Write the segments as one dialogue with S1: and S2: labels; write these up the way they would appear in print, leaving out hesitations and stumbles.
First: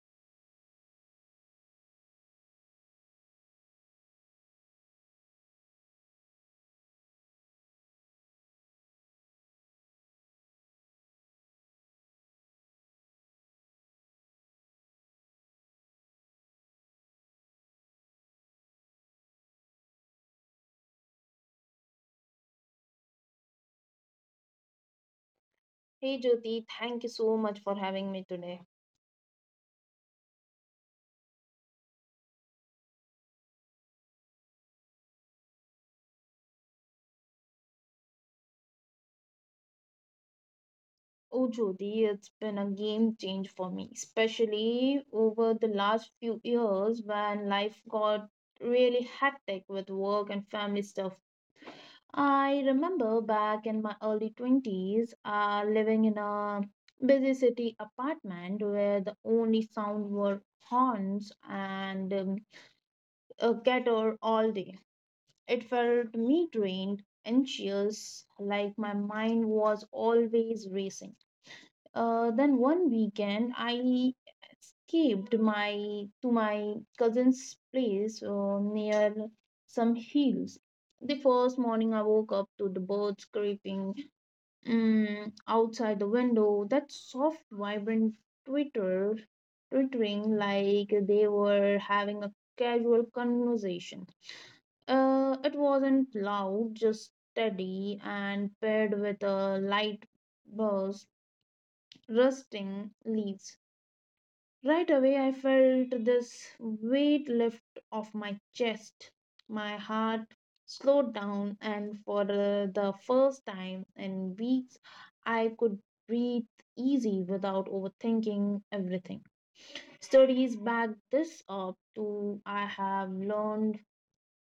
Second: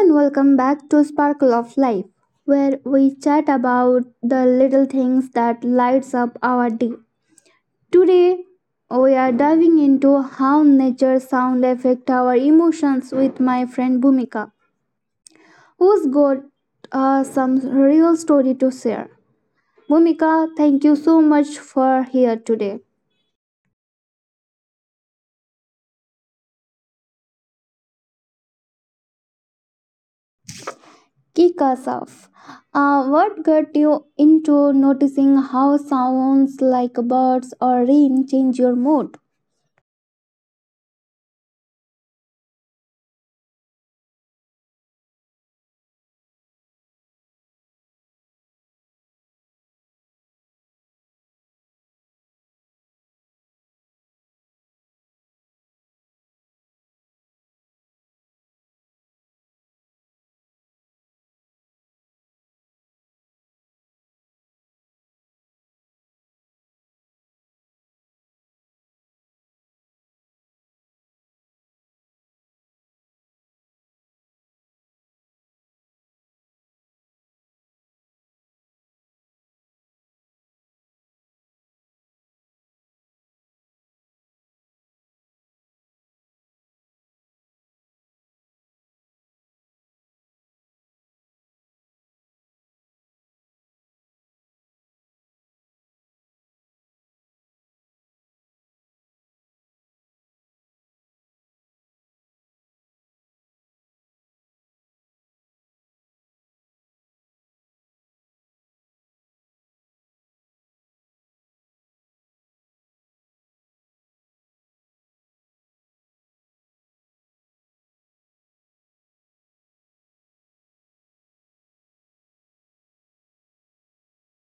S1: and welcome back to Sparkle of Life, where we chat about the little things that lights up our day. Today, we are diving into how nature's sound affect our emotions with my friend Bhumika, who's got some real story to share. Bhumika, thank you so much for here today.
S2: Hey Jyoti, thank you so much for having me today.
S1: Kick us off. What got you into noticing how sounds like birds or rain change your mood?
S2: Oh Jyoti, it's been a game change for me, especially over the last few years when life got really hectic with work and family stuff. I remember back in my early 20s, living in a busy city apartment where the only sound were horns and a guitar all day. It felt me drained, anxious, like my mind was always racing. Then one weekend, I escaped my to my cousin's place near some hills. The first morning, I woke up to the birds creeping outside the window. That soft, vibrant twitter, twittering like they were having a casual conversation. It wasn't loud, just steady and paired with a light burst, rusting leaves. Right away, I felt this weight lift off my chest. My heart slowed down, and for the first time in weeks, I could breathe easy without overthinking everything. Studies back this up, too. I have learned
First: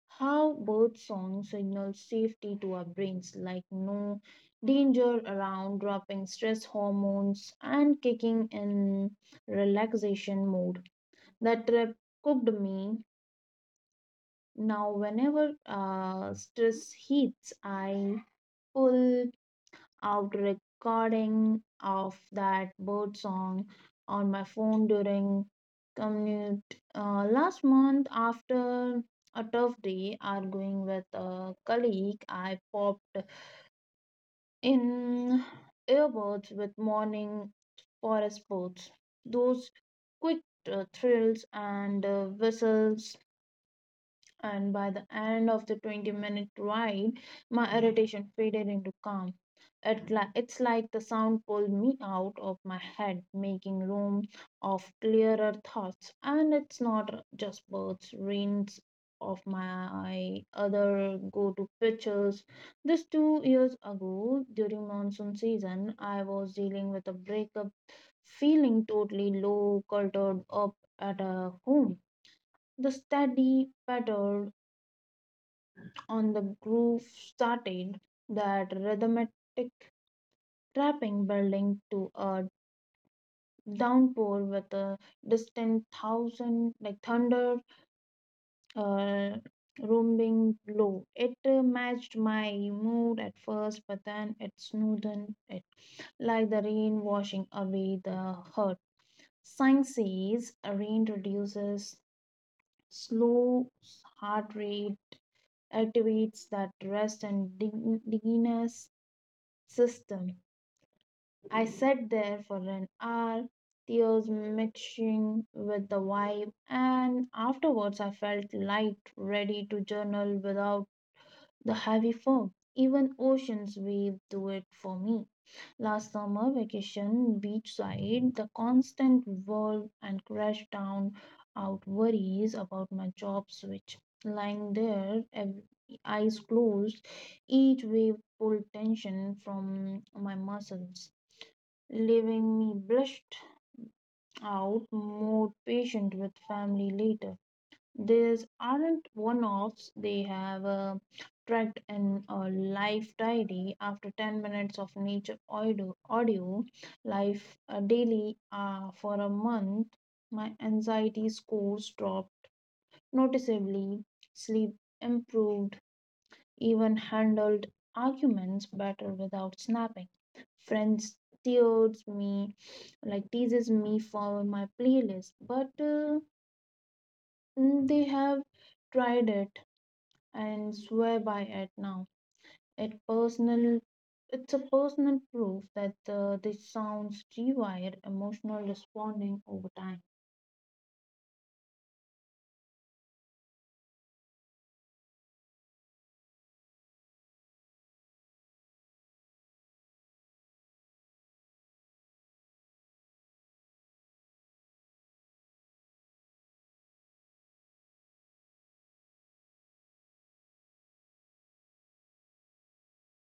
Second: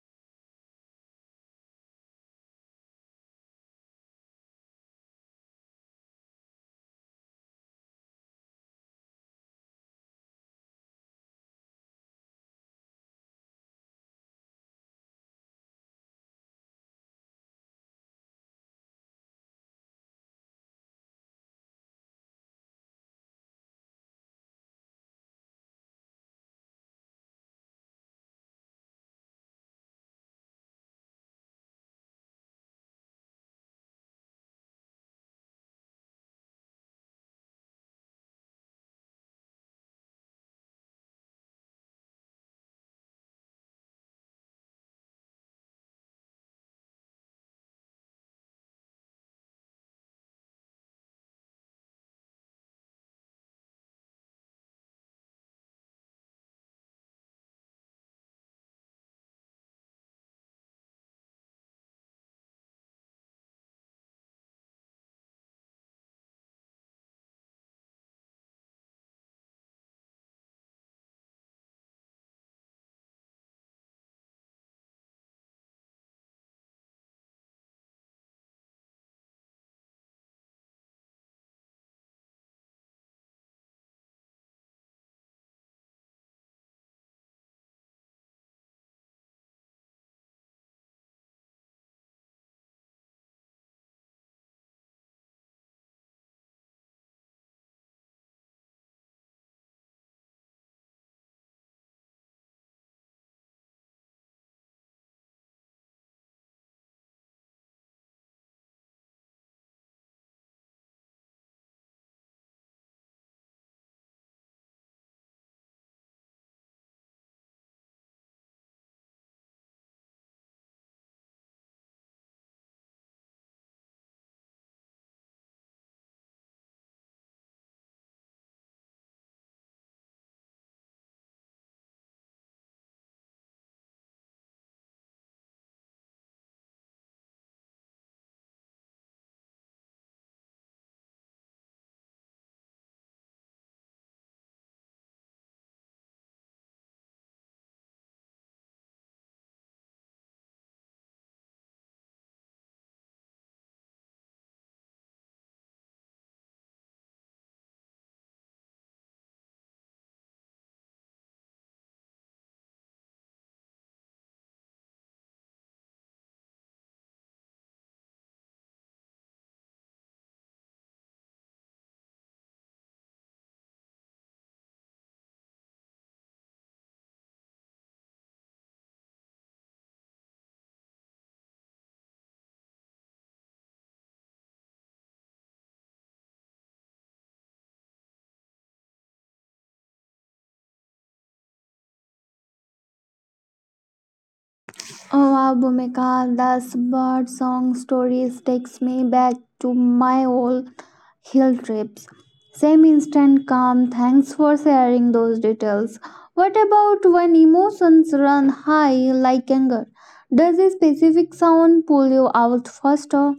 S2: how both songs signal safety to our brains like no danger around dropping stress hormones and kicking in relaxation mode that trip cooked me now whenever stress hits I pull out recording of that bird song on my phone during commute. Last month, after a tough day arguing with a colleague, I popped in earbuds with morning forest birds. Those quick thrills and whistles and by the end of the 20-minute ride, my irritation faded into calm. It's like the sound pulled me out of my head, making room of clearer thoughts. And it's not just birds, rains of my other go to pictures. This 2 years ago, during monsoon season, I was dealing with a breakup, feeling totally low, cultured up at a home the steady patter on the groove started, that rhythmic trapping building to a downpour with a distant thousand like thunder uh, rumbling low. It matched my mood at first, but then it smoothened it, like the rain washing away the hurt. Science says rain reduces slow heart rate, activates that rest and diginess system I sat there for an hour, tears mixing with the vibe, and afterwards I felt light, ready to journal without the heavy fog. Even oceans wave do it for me. Last summer vacation, beachside, the constant whirl and crash down out worries about my job switch. Lying there, eyes closed, each wave pulled tension from my muscles leaving me blushed out, more patient with family later. These aren't one offs, they have a tracked in a life diary after 10 minutes of nature audio life daily for a month. My anxiety scores dropped noticeably, sleep improved, even handled arguments better without snapping. Friends teases me, like teases me for my playlist, but they have tried it and swear by it now. It personal, it's a personal proof that this sounds rewired emotional responding over time.
S1: Oh wow, Bhumika, those bird song stories takes me back to my old hill trips. Same instant calm. Thanks for sharing those details. What about when emotions run high like anger? Does a specific sound pull you out faster?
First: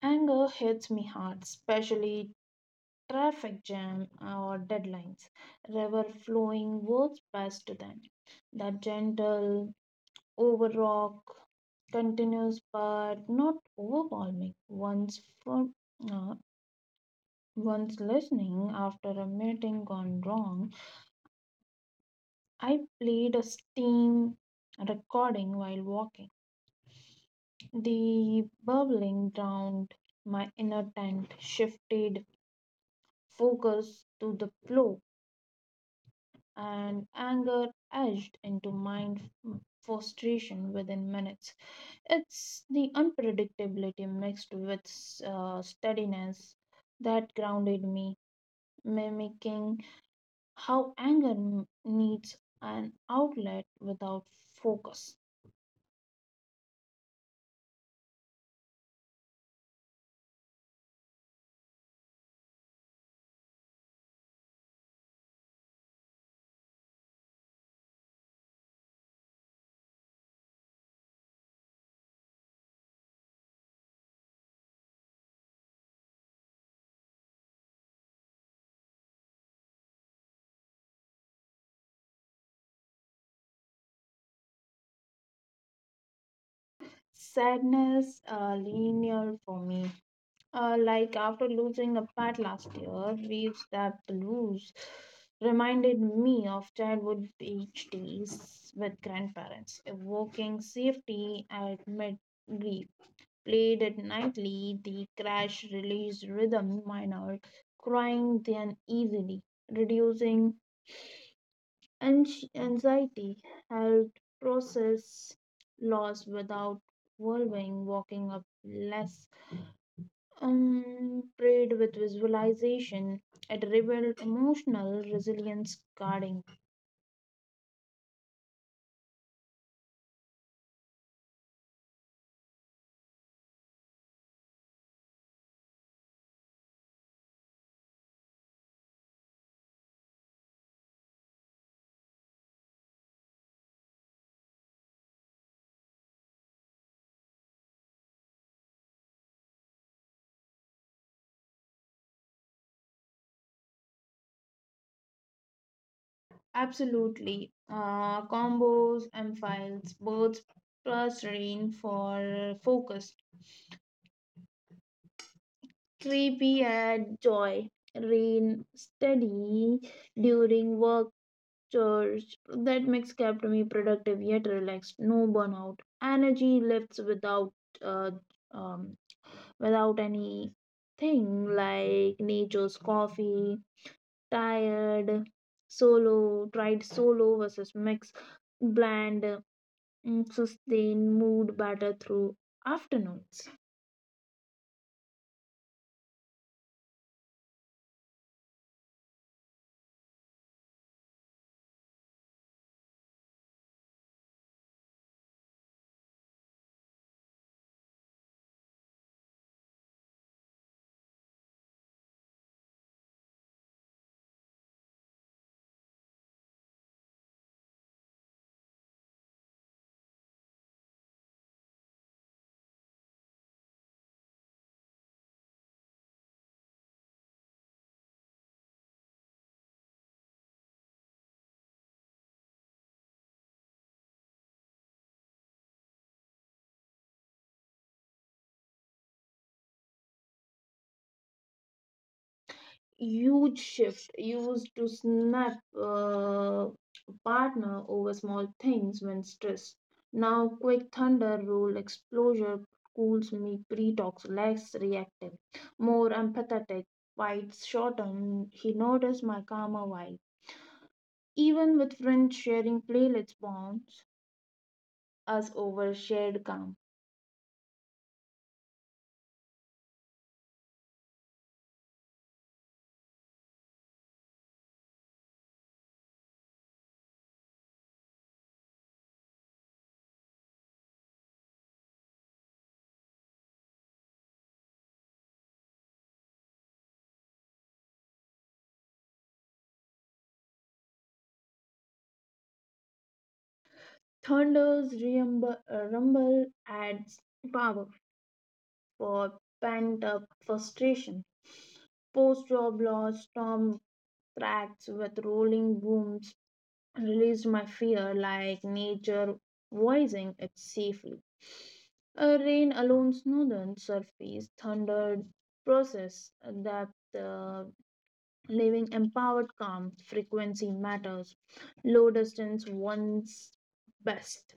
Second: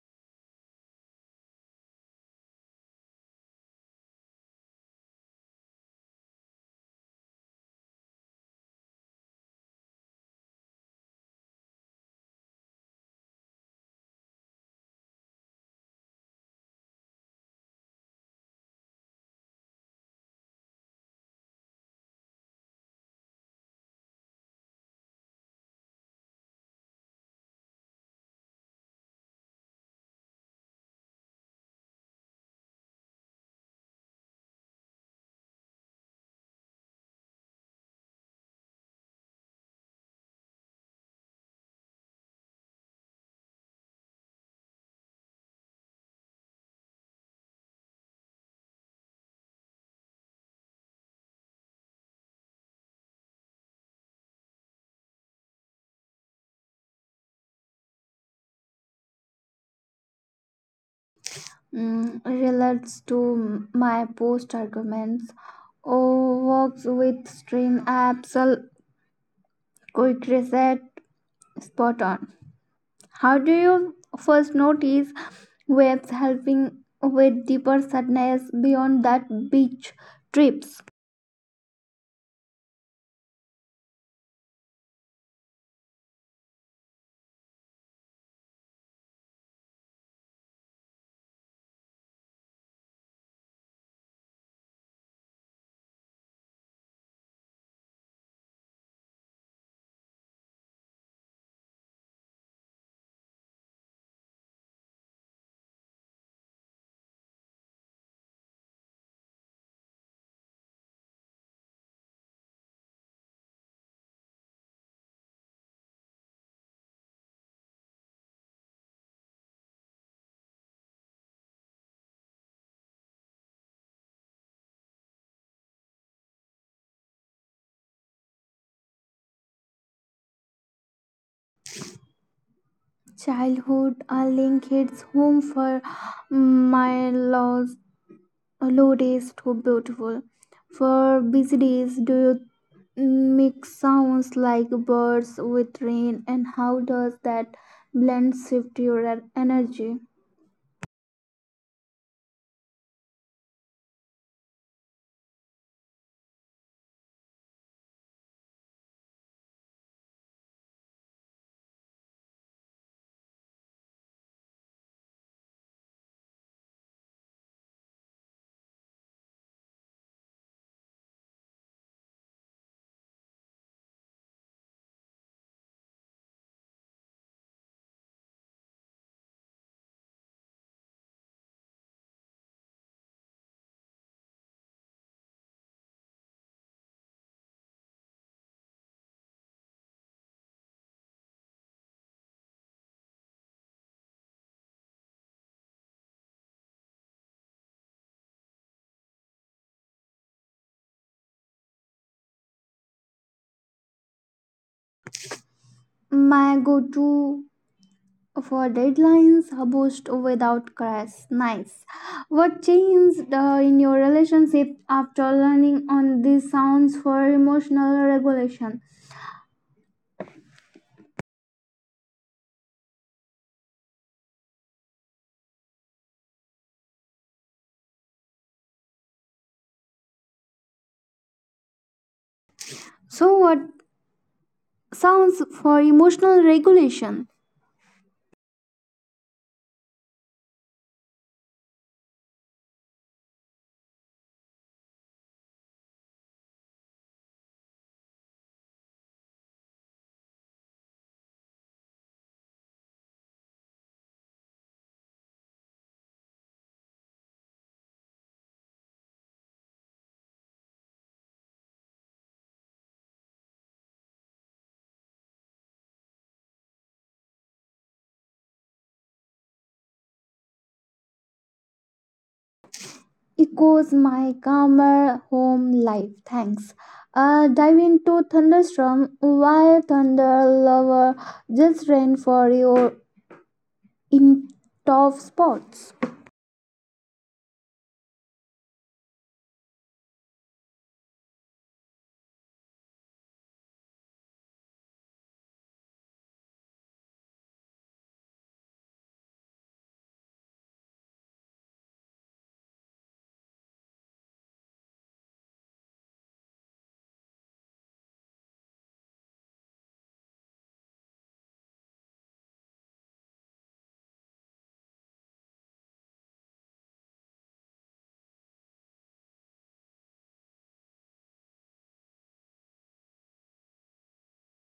S2: Anger hits me hard, especially traffic jam or deadlines. River flowing works best then. That gentle, over rock, continuous but not overwhelming. Uh, once listening after a meeting gone wrong, I played a steam recording while walking. The bubbling drowned my inner tent, shifted focus to the flow and anger edged into mind frustration within minutes. It's the unpredictability mixed with steadiness that grounded me, mimicking how anger needs an outlet without focus.
S1: Mm, relates to my post arguments. Oh, works with stream apps. Quick reset. Spot on. How do you first notice waves helping with deeper sadness beyond that beach trips?
S2: Sadness linear for me. Like after losing a pet last year, waves that blues reminded me of childhood beach days with grandparents, evoking safety at mid-grief. Played it nightly, the crash release rhythm minor, crying then easily, reducing anxiety, helped process loss without whirling, walking up less prayed with visualization. It revealed emotional resilience guarding.
S1: Childhood a link hits home for my lows, low days too beautiful. For busy days, do you make sounds like birds with rain and how does that blend shift your energy
S2: Absolutely. Combos, and files, birds plus rain for focus. Creepy add joy. Rain steady during work chores. That mix kept me productive yet relaxed. No burnout. Energy lifts without uh, um, without anything like nature's coffee, tired, solo, tried solo versus mix, bland, sustain mood better through afternoons.
S1: my go-to for deadlines boost without crash. Nice. What changed in your relationship after learning on these sounds for emotional regulation? So, what sounds for emotional regulation?
S2: Huge shift used to snap partner over small things when stressed. Now, quick thunder roll exposure cools me pre-talks, less reactive, more empathetic, fights shorten. He noticed my calmer vibe. Even with friends sharing playlists bonds us over shared calm.
S1: Echoes my calmer home life. Thanks. Dive into thunderstorm. Why thunder lover? Just rain for your in top spots.
S2: Thunders rumble, rumble adds power for pent up frustration. Post job loss, storm tracks with rolling booms released my fear like nature voicing it safely. A rain alone smoothed surface, thundered process that uh, living empowered calm frequency matters. Low distance once best.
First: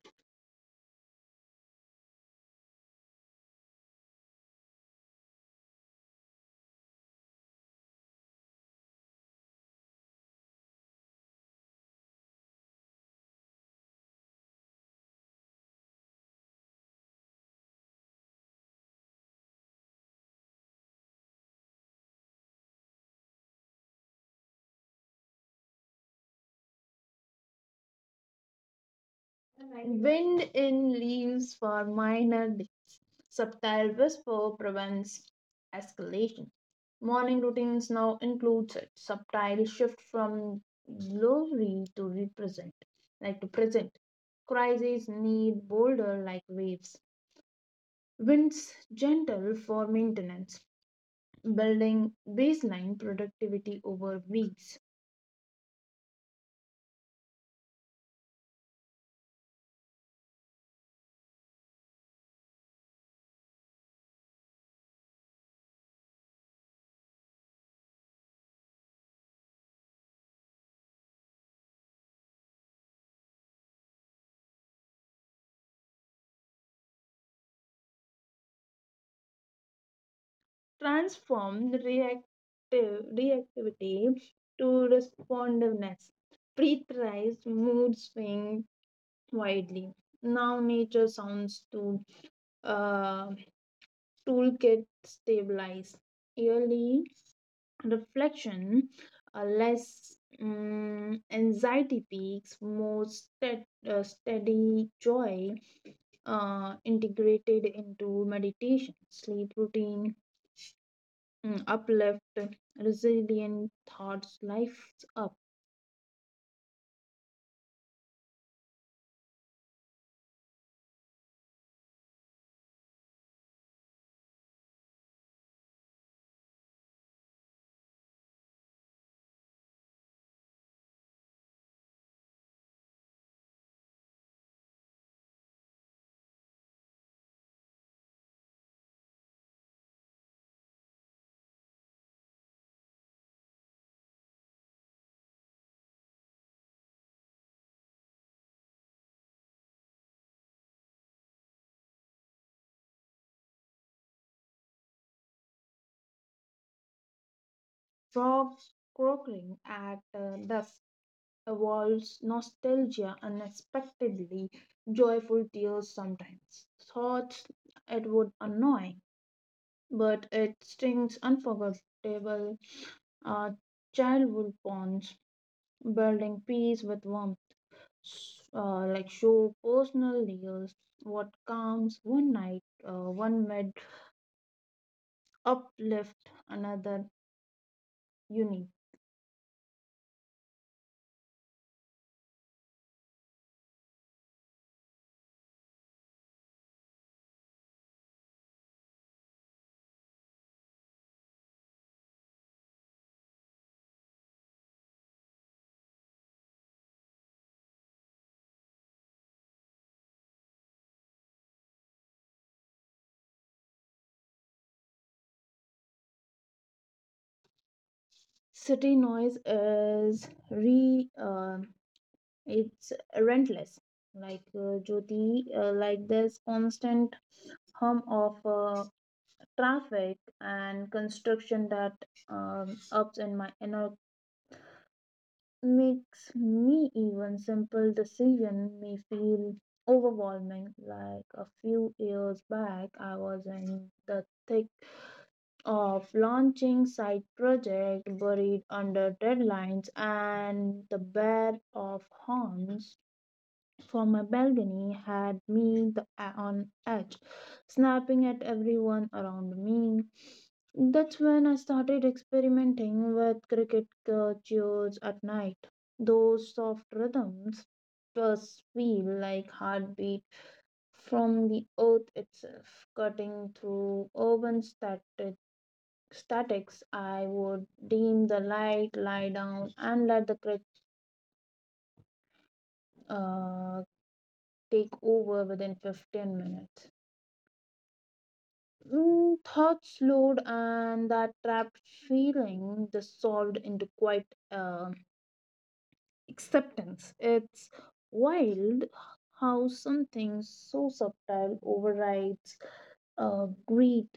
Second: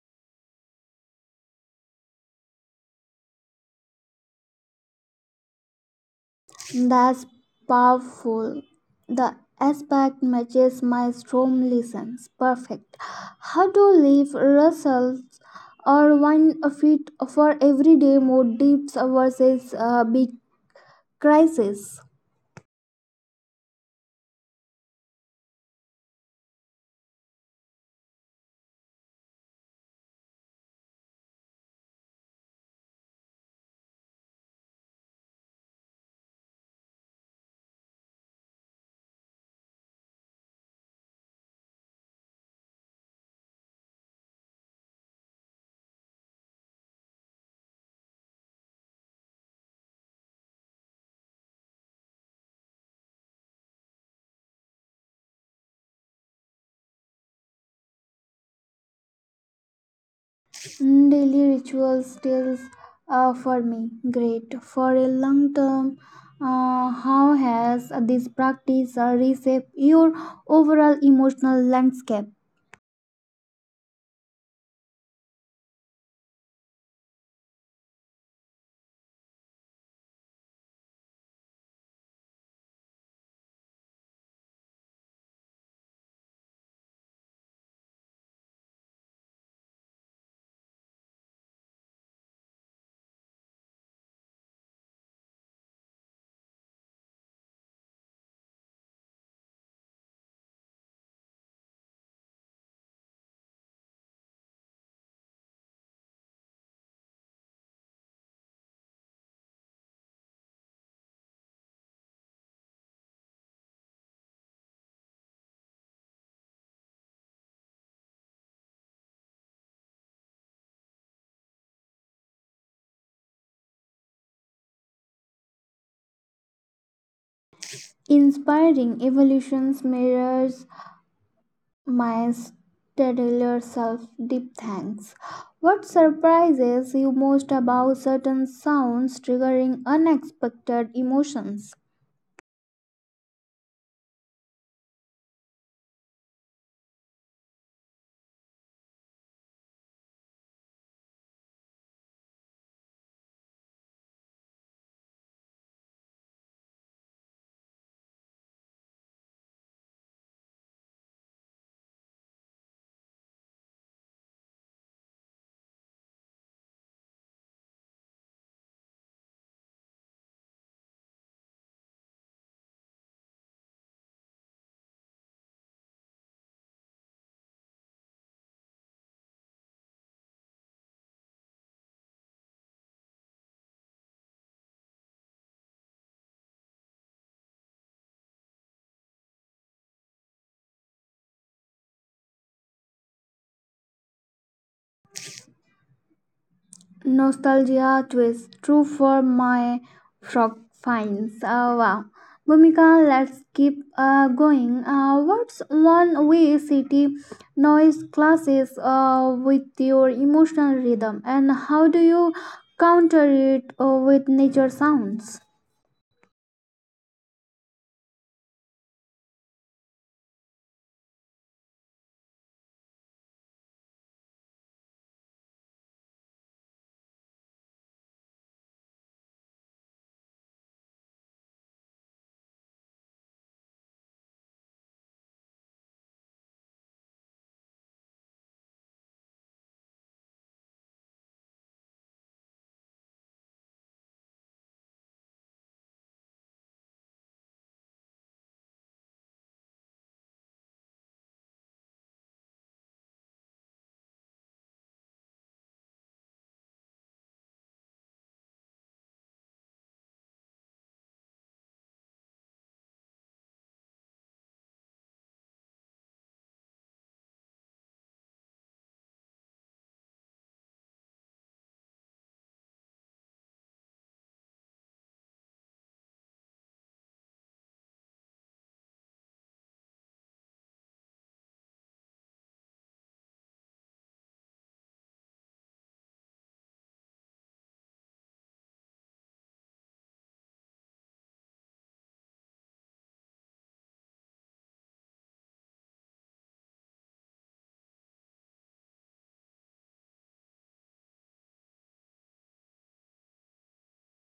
S1: That's powerful. The aspect matches my storm lessons. Perfect. How to leave results or one fit for everyday mode dips versus big crisis.
S2: Wind in leaves for minor subtle whisper prevents escalation. Morning routines now includes it. Subtle shift from glory to represent, like to present. Crises need bolder like waves. Winds gentle for maintenance. Building baseline productivity over weeks.
S1: Mm, daily rituals still for me. Great. For a long term, how has this practice reshaped your overall emotional landscape?
S2: Transform the reactive reactivity to responsiveness. Pre-thrice mood swings widely. Now nature sounds to uh, toolkit stabilize yearly reflection, less anxiety peaks, more steady joy integrated into meditation, sleep routine, uplift, resilient thoughts, life up.
S1: Inspiring evolutions mirrors my stellar self, deep thanks. What surprises you most about certain sounds triggering unexpected emotions?
S2: Frogs croaking at dusk evolves nostalgia unexpectedly, joyful tears sometimes, thoughts it would annoy, but it strings unforgettable uh, childhood bonds, building peace with warmth. s- like show personal layers, what calms one night, one mid uplift another unique.
S1: Nostalgia twist, true for my frog finds. Wow. Bhumika, let's keep going. What's one way city noise clashes with your emotional rhythm, and how do you counter it with nature sounds?
S2: City noise is re. Uh, It's relentless. Like Jyoti, like there's constant hum of traffic and construction that ups in my inner makes me even simple decision may feel overwhelming. Like a few years back, I was in the thick of launching side project buried under deadlines and the bear of horns from my balcony had me on edge, snapping at everyone around me. That's when I started experimenting with cricket cheers at night. Those soft rhythms just feel like heartbeat from the earth itself, cutting through urban statics. I would dim the light, lie down, and let the cricket uh, take over within 15 minutes. Thoughts load and that trapped feeling dissolved into quite uh, acceptance. It's wild how something so subtle overrides greed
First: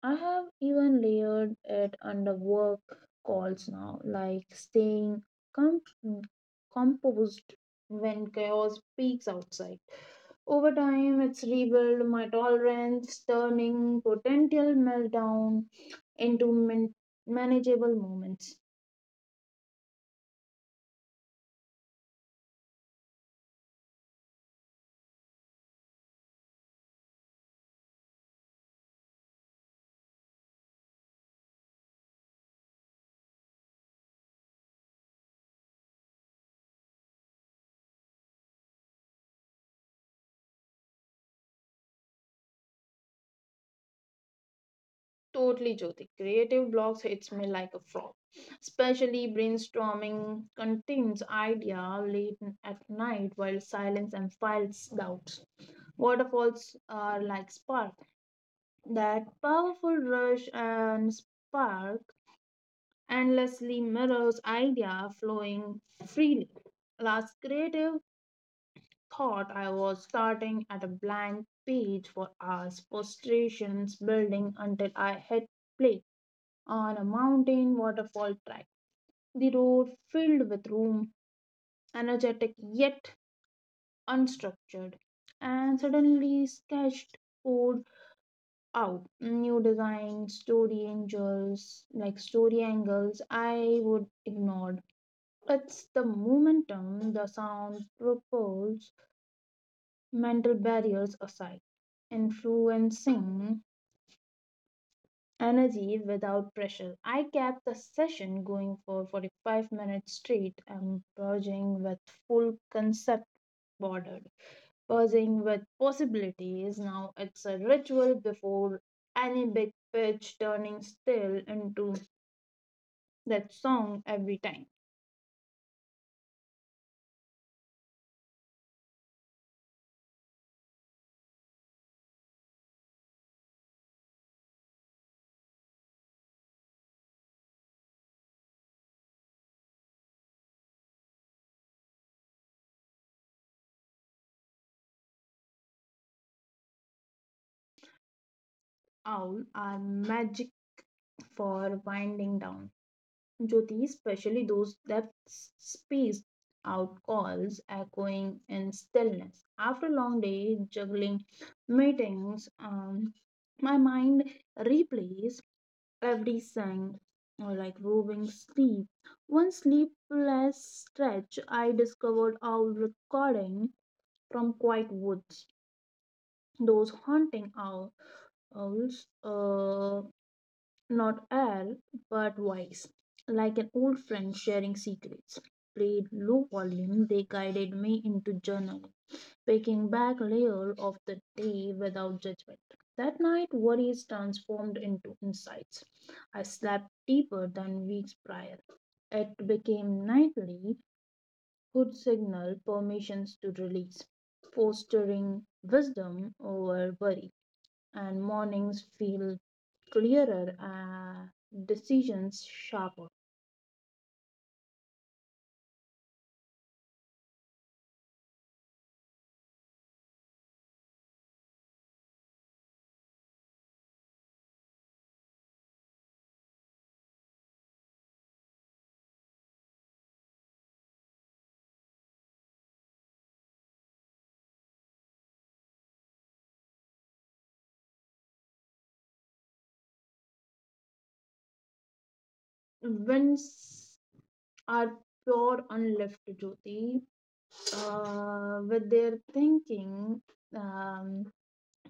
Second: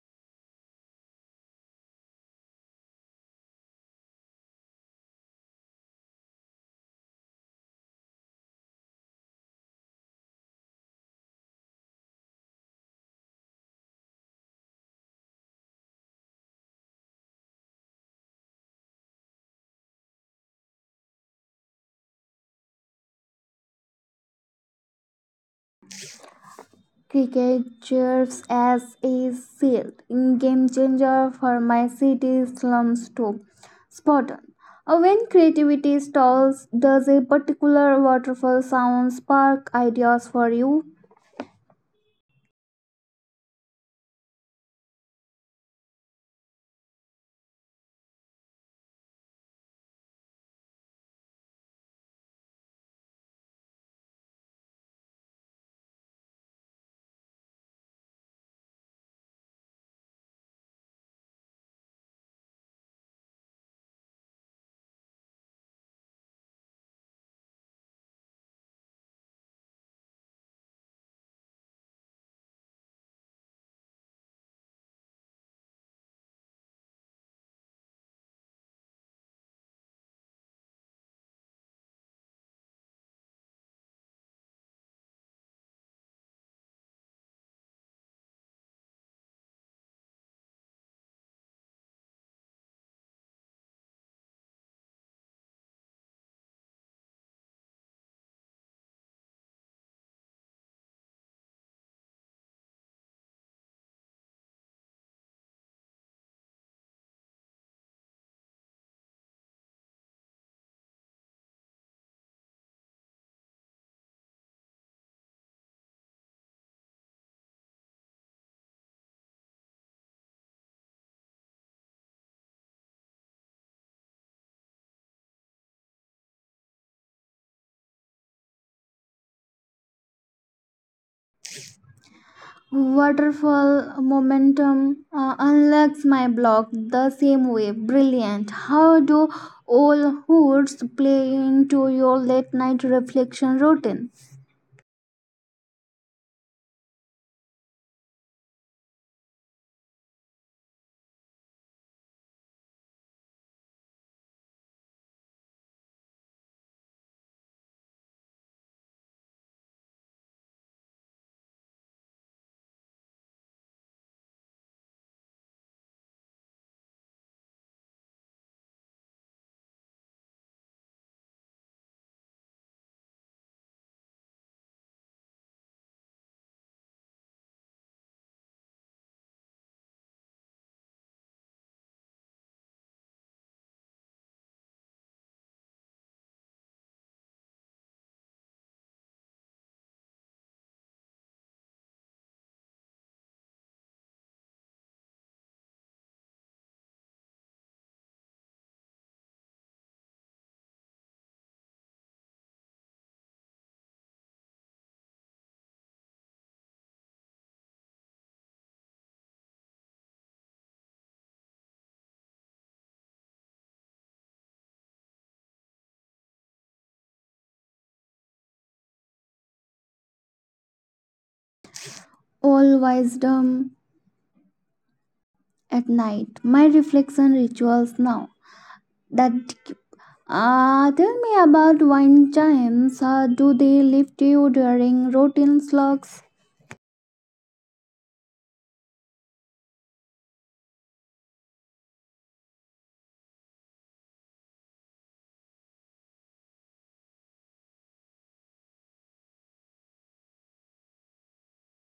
S2: I have even layered it under work calls now, like staying com- composed when chaos peaks outside. Over time, it's rebuilt my tolerance, turning potential meltdown into manageable moments.
S1: Cricket serves as a shield in game changer for my city slums too. Spot on. When creativity stalls, does a particular waterfall sound spark ideas for you?
S2: Totally, Jyoti. Creative blocks hits me like a frog. Especially brainstorming contains idea late at night while silence and files doubts. Waterfalls are like spark. That powerful rush and spark endlessly mirrors idea flowing freely. Last creative thought I was starting at a blank page for hours, frustrations building until I hit play on a mountain waterfall track. The road filled with room, energetic yet unstructured, and suddenly sketched out new design story angels like story angles I would ignored. It's the momentum the sound propels mental barriers aside influencing energy without pressure. I kept the session going for 45 minutes straight, purging with full concept bordered, purging with possibilities. Now it's a ritual before any big pitch turning still into that song every time.
S1: Waterfall momentum unlocks my block the same way. Brilliant. How do all hoods play into your late night reflection routine?
S2: Owl are magic for winding down. Jyoti, especially those that spaced out calls echoing in stillness. After a long day juggling meetings, my mind replays every sign or like roving sleep. One sleepless stretch, I discovered owl recording from quiet woods. Those haunting owls, not air, but voice, like an old friend sharing secrets. Played low volume, they guided me into journaling, picking back layer of the day without judgment. That night, worries transformed into insights. I slept deeper than weeks prior. It became nightly, could signal permissions to release, fostering wisdom over worry and mornings feel clearer and decisions sharper.
S1: All wisdom. At night. My reflection rituals now that tell me about wine chimes. How do they lift you during routine slugs?
S2: Winds are pure unlifted Jyoti with their thinking um,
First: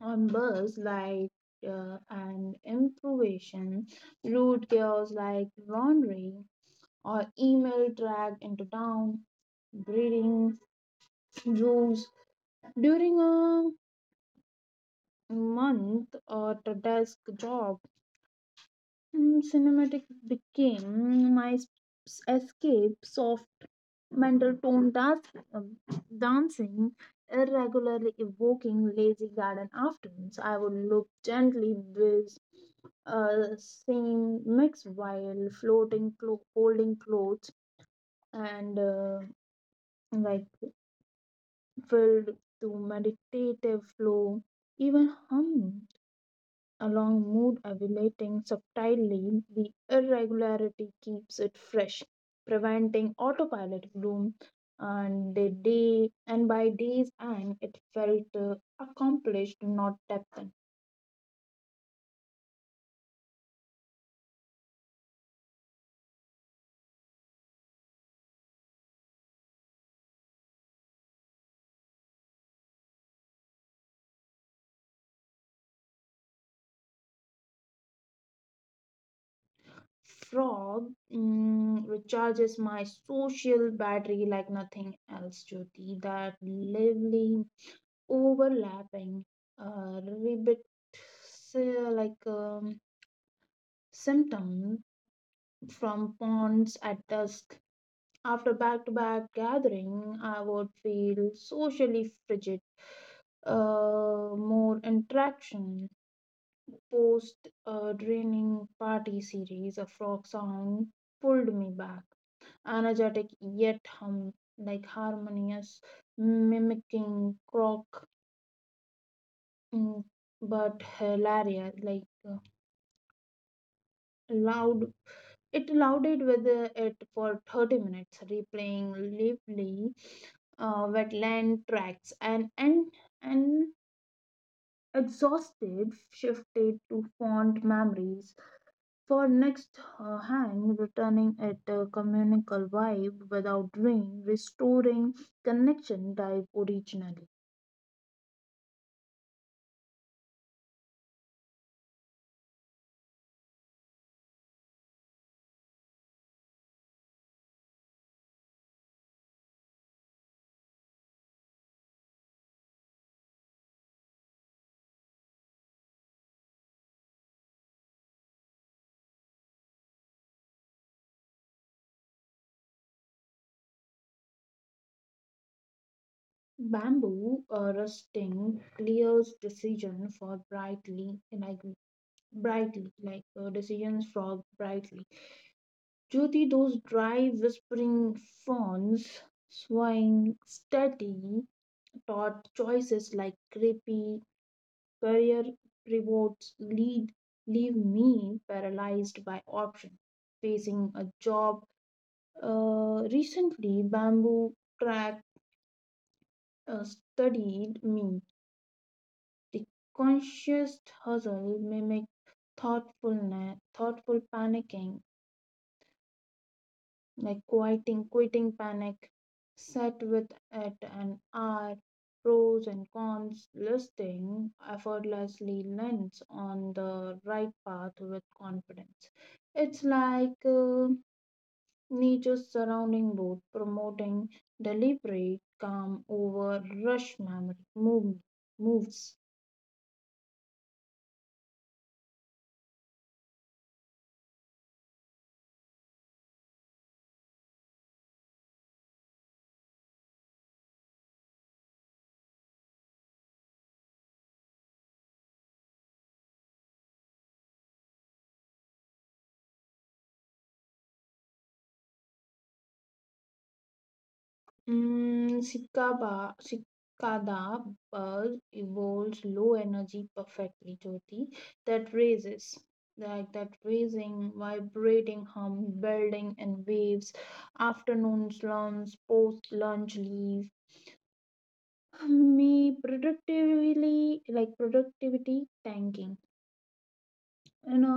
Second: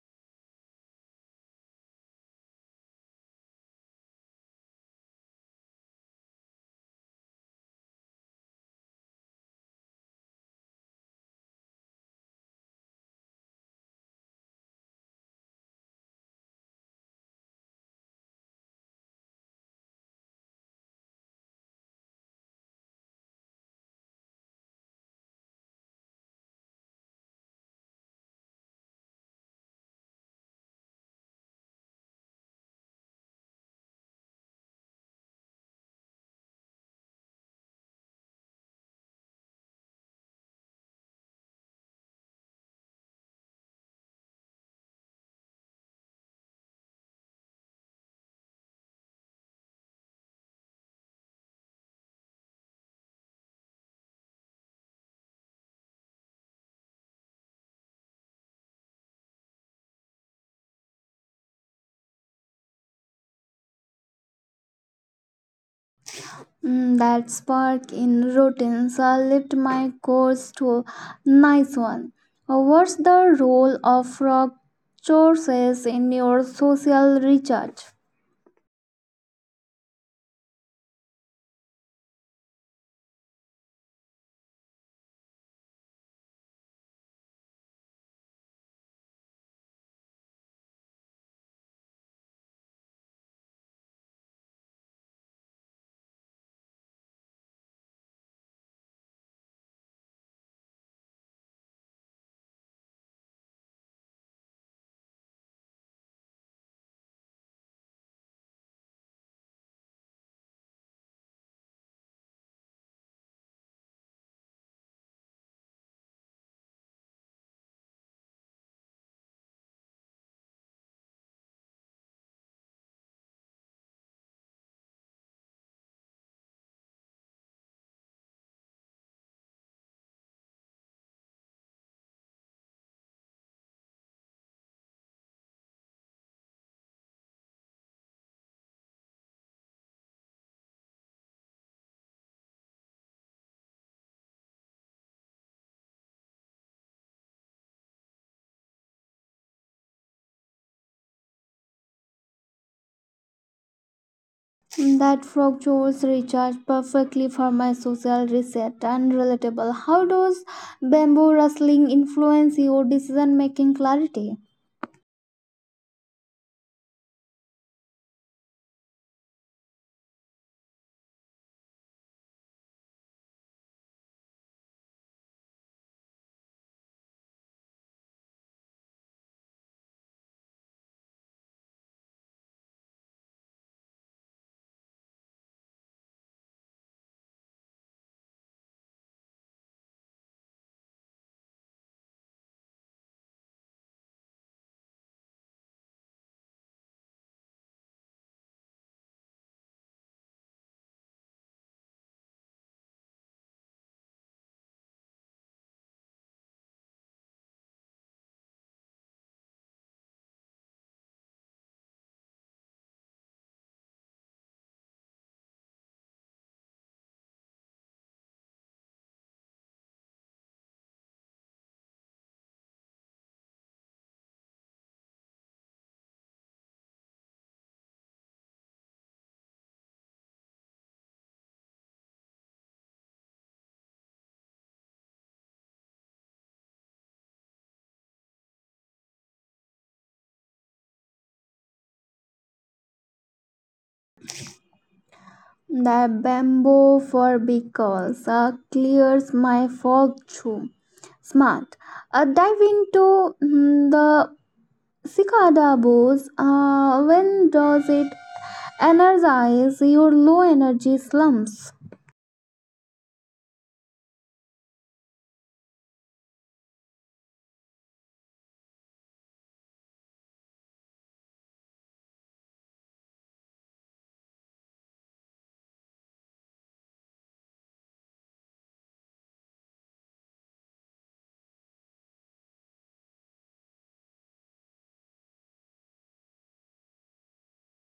S2: on birds like an improvisation, rude chaos like laundry or email dragged into town, breeding rules during a month at a desk job. And cinematic became my escape soft mental tone dancing irregularly evoking lazy garden afternoons I would look gently with same mix while floating holding clothes and like filled to meditative flow even humming along mood elevating subtly the irregularity keeps it fresh preventing autopilot bloom and the day and by day's end it felt accomplished not depthen.
S1: Mm, that spark in routines lift my course to nice one. What's the role of rock choruses in your social recharge?
S2: Frog recharges my social battery like nothing else Jyoti. That lively overlapping uh, ribbit s- like um, symptom from ponds at dusk. After back to back gathering, I would feel socially frigid, more interaction. Post draining party series, a frog sound pulled me back. Energetic yet hum, like harmonious, mimicking croak, mm, but hilarious, like uh, loud. It louded with it for 30 minutes, replaying lively wetland tracks and exhausted shifted to fond memories for next hang returning it a communal vibe without drain restoring connection type originally.
S1: That frog juice recharge perfectly for my social reset and relatable. How does bamboo rustling influence your decision making clarity?
S2: Bamboo rusting clears decision for brightly like decisions for brightly Jyoti, those dry, whispering fawns, swaying steady, taught choices like creepy career pivots lead leave me paralyzed by option. Facing a job, recently bamboo track studied me. The conscious hustle mimicked thoughtful quitting panic, set with at an hour, pros and cons, listing effortlessly lands on the right path with confidence. It's like nature's surrounding both promoting deliberate, calm over rush moves.
S1: The bamboo for big calls clears my fog too. Smart. Dive into mm, the cicada booze. When does it energize your low energy slumps?
S2: Cicada bulb evolves low energy perfectly, Jyoti, that raises, like that raising, vibrating hum, building in waves, afternoon slumps, post-lunch leave, like productivity tanking. In a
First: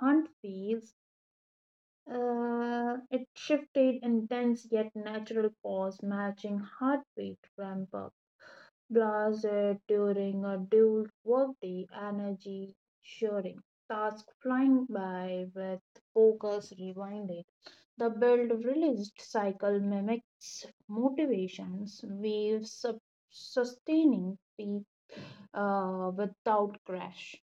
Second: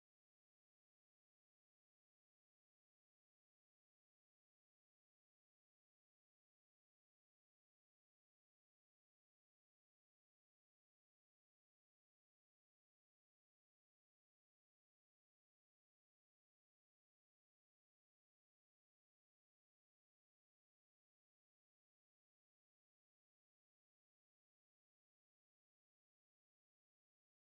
S2: hunt phase, it shifted intense yet natural pause, matching heart rate ramp blazed during a dual workday, energy sharing task flying by with focus rewinded. The build released cycle mimics motivations, waves sustaining peak without crash.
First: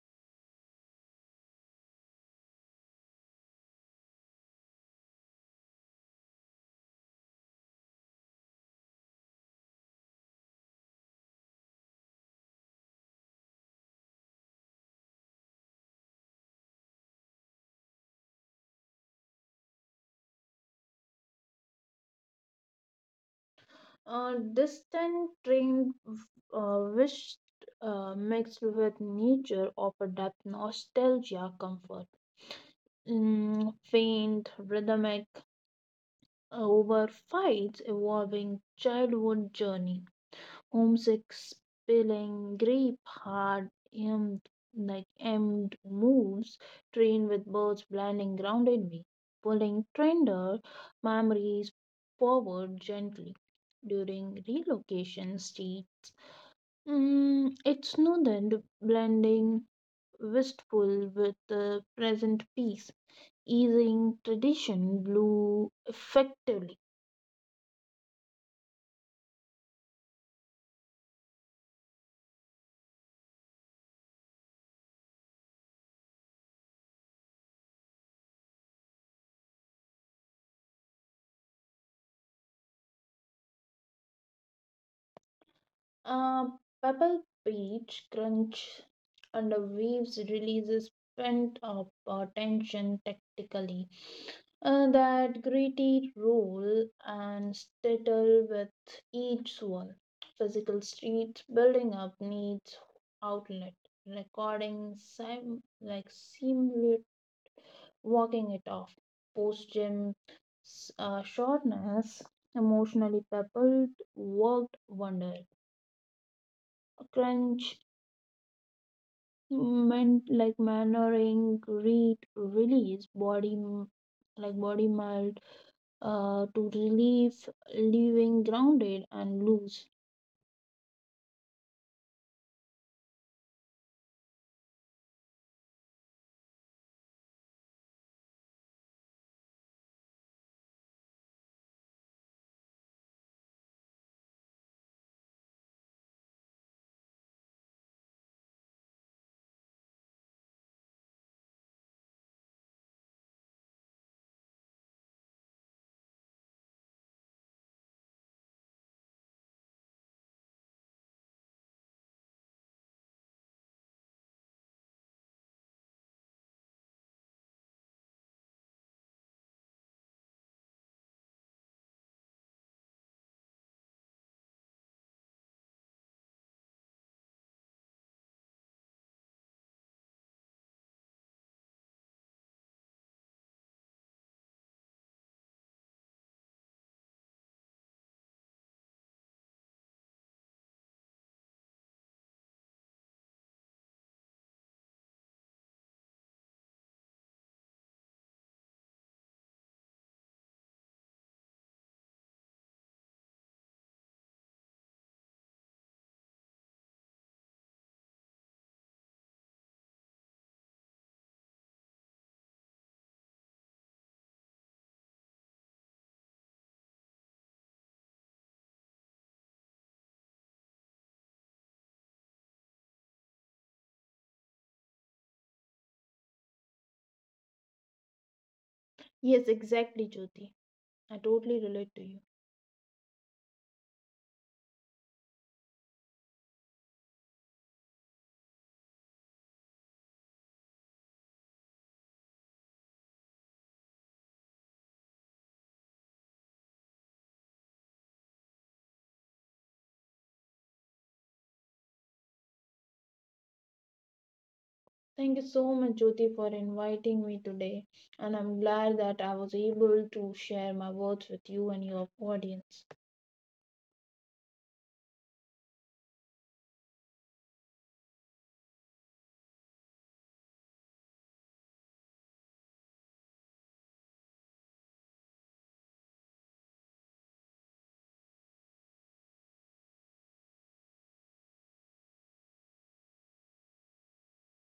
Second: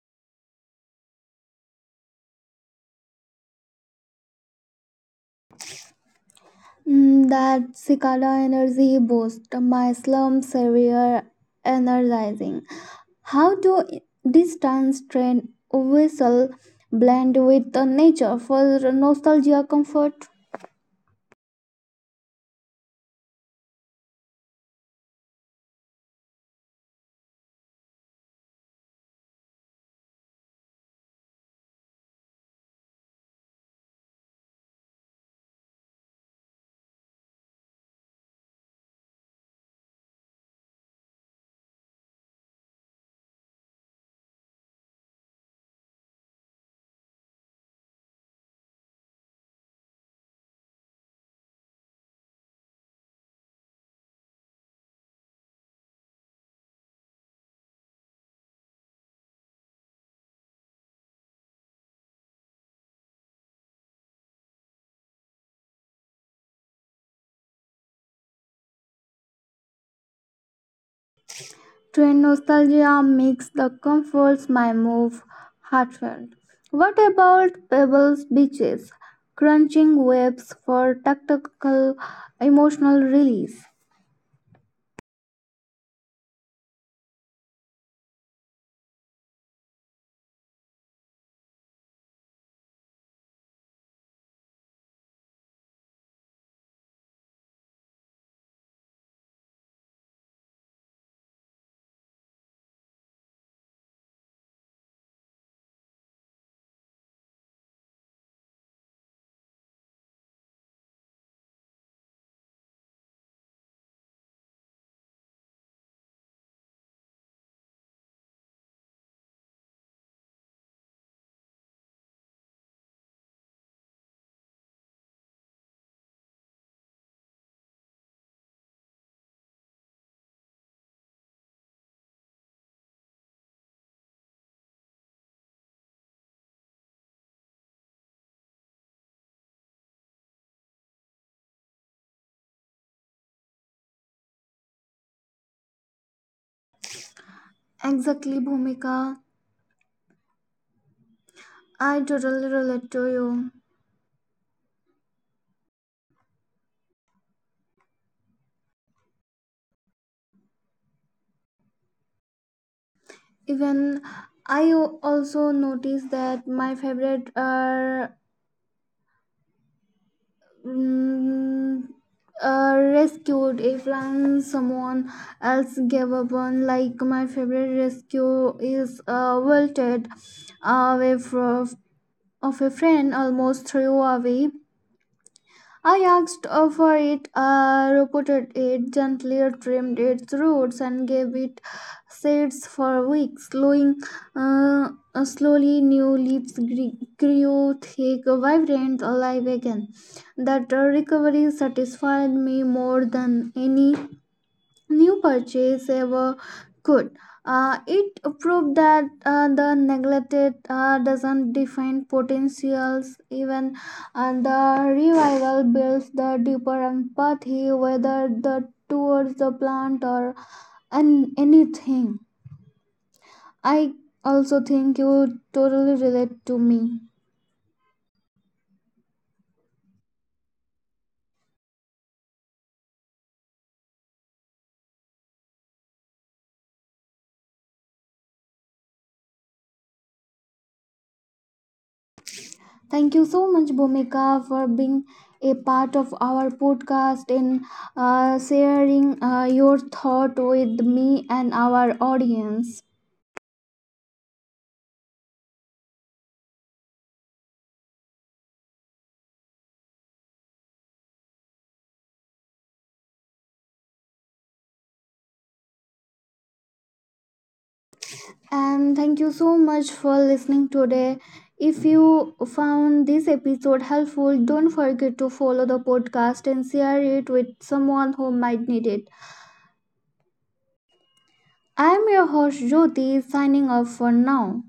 S1: Mm, that cicada energy boost, my slump severe energizing. How do this train whistle blend with the nature for nostalgia comfort?
S2: Distant train wished mixed with nature of a depth, nostalgia, comfort faint, rhythmic, over fights involving childhood journey, homesick, spilling, grape, hard aimed like aimed moves, train with birds blinding grounded me, pulling tender, memories forward gently during relocation states. It's noted blending wistful with the present peace, easing tradition blue effectively.
S1: Train nostalgia makes the comforts my move heartfelt. What about pebbles beaches? Crunching waves for tactical emotional release.
S2: Uh, pebble beach crunch under waves releases pent up tension tactically. That gritty roll and settle with each swirl. Physical streets building up needs outlet. Recording like simulate walking it off. Post gym shortness, emotionally pebbled, worked wonder. Crunch meant like mannering, read, release, like body mild, to relieve, leaving grounded and loose.
S1: Exactly, Bhumika. I totally relate to you. Even I also noticed that my favorite are mm, rescued if someone else gave up on like my favorite rescue is wilted away from of a friend almost threw away. I asked for it, reported it, gently trimmed its roots, and gave it shades for weeks. Uh, slowly, new leaves grew thick, vibrant, alive again. That recovery satisfied me more than any new purchase ever could. It proved that the neglected doesn't define potentials, even and the revival builds the deeper empathy, whether the towards the plant or an anything. I also think you totally relate to me.
S2: Yes, exactly, Jyoti. I totally relate to you.
S1: Thank you so much, Bhumika, for being a part of our podcast and sharing your thought with me and our audience.
S2: Thank you so much, Jyoti, for inviting me today, and I'm glad that I was able to share my words with you and your audience.
S1: And thank you so much for listening today. If you found this episode helpful, don't forget to follow the podcast and share it with someone who might need it. I'm your host, Jyoti, signing off for now.